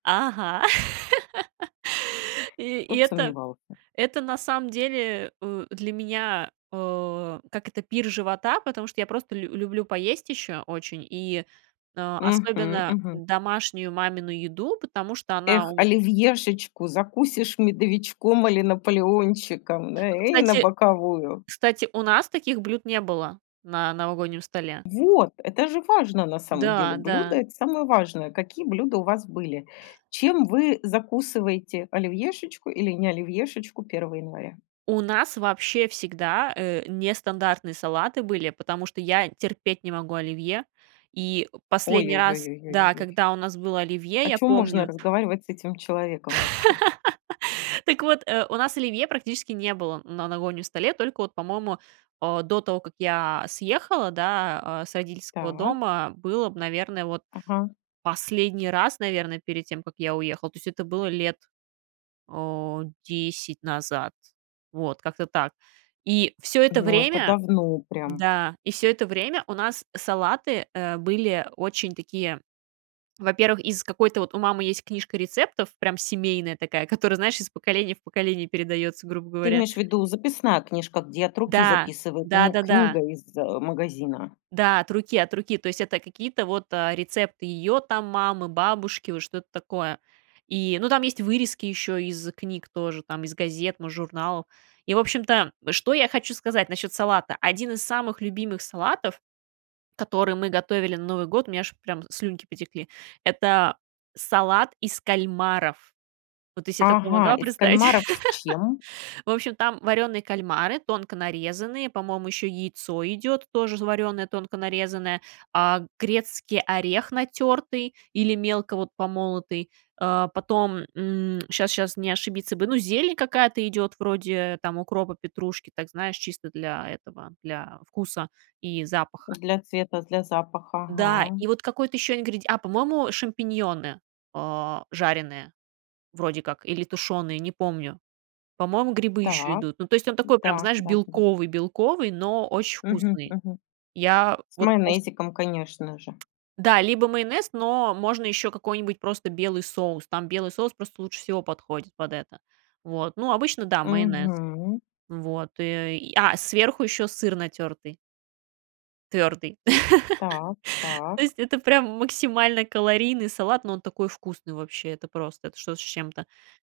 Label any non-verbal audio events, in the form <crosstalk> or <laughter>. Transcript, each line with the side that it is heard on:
right: Ага. <laughs> И
left: Кто
right: и
left: б
right: это
left: сомневался.
right: это, на самом деле, э, для меня, э, как это, пир живота, потому что я просто лю люблю поесть еще очень и, а,
left: Мгм,
right: особенно
left: мгм.
right: домашнюю мамину еду, потому что она
left: Эх,
right: у
left: оливьешечку закусишь медовичком или наполеончиком, э, и на
right: кстати,
left: боковую.
right: кстати, у нас таких блюд не было на новогоднем столе.
left: Вот! Это же важно, на самом деле,
right: Да,
left: блюда-
right: да.
left: это самое важное. Какие блюда у вас были? Чем вы закусываете оливьешечку или не оливьешечку 1 января?
right: У нас вообще всегда, э, нестандартные салаты были, потому что я терпеть не могу оливье. И, э,
left: О ё
right: последний
left: ё
right: раз
left: ё ё ё
right: да,
left: ёй.
right: когда у нас было оливье,
left: О
right: я
left: чём можно
right: помню
left: разговаривать с этим человеком вообще?
right: <laughs> так вот, э, у нас оливье практически не было на новогоднем столе. Только вот, по-моему, а, до того, как я съехала, да, а, с родительского
left: Так.
right: дома, было б, наверное, вот
left: Ага.
right: последний раз, наверное, перед тем, как я уехала. То есть это было лет, о, 10 назад. Вот, как-то так. И всё это
left: Но это
right: время
left: давно прям.
right: да, и всё это время у нас салаты, э, были очень такие во-первых, из какой-то вот у мамы есть книжка рецептов прям семейная такая, которая, знаешь, из поколения в поколение передается, грубо
left: Ты
right: говоря.
left: имеешь в виду- записная книжка, где от руки
right: Да,
left: записывают? Не
right: да-да-да.
left: книга из, э, магазина?
right: Да, от руки, от руки. То есть, это какие-то вот, а, рецепты ее там мамы, бабушки, вот что-то такое. И, ну, там есть вырезки еще из книг тоже, там из газет, мож журналов. И в общем-то, что я хочу сказать насчет салата: 1 из самых любимых салатов, который мы готовили на Новый год,- у меня аж прям слюнки потекли,- это салат из кальмаров. Вот ты се такое
left: Ага.
right: помогла
left: Из
right: представить?
left: кальмаров с чем?
right: <laughs> В общем, там варёные кальмары, тонко нарезанные, по-моему, еще яйцо идет тоже варёное, тонко нарезанное, а, грецкий орех натертый или мелко вот помолотый, а, потом, м, щас щас не ошибиться бы,- ну, зелень какая-то идет, вроде, там, укропа, петрушки, так, знаешь, чисто для этого, для вкуса и запаха.
left: Для цвета, для запаха.
right: Да.
left: Ага.
right: И вот какой-то еще ингреди а, по-моему, шампиньоны, а, жареные, вроде как, или тушеные, не помню. По-моему, грибы еще
left: Так.
right: идут. Ну, то есть он такой прям,
left: М-да,
right: знаешь,
left: да, да.
right: белковый, белковый, но очень
left: Мгм,
right: вкусный.
left: мгм.
right: Я
left: С
right: вот пос
left: майонезиком, конечно же.
right: Да, либо майонез, но можно еще какой-нибудь просто белый соус. Там белый соус просто лучше всего подходит под это. Вот. Ну, обычно, да, майонез.
left: Мгм.
right: Вот и а, сверху еще сыр натертый. Твердый.
left: Так,
right: <laughs> То
left: так.
right: есть это прям максимально калорийный салат, но он такой вкусный вообще, это просто, это что-то с чем-то.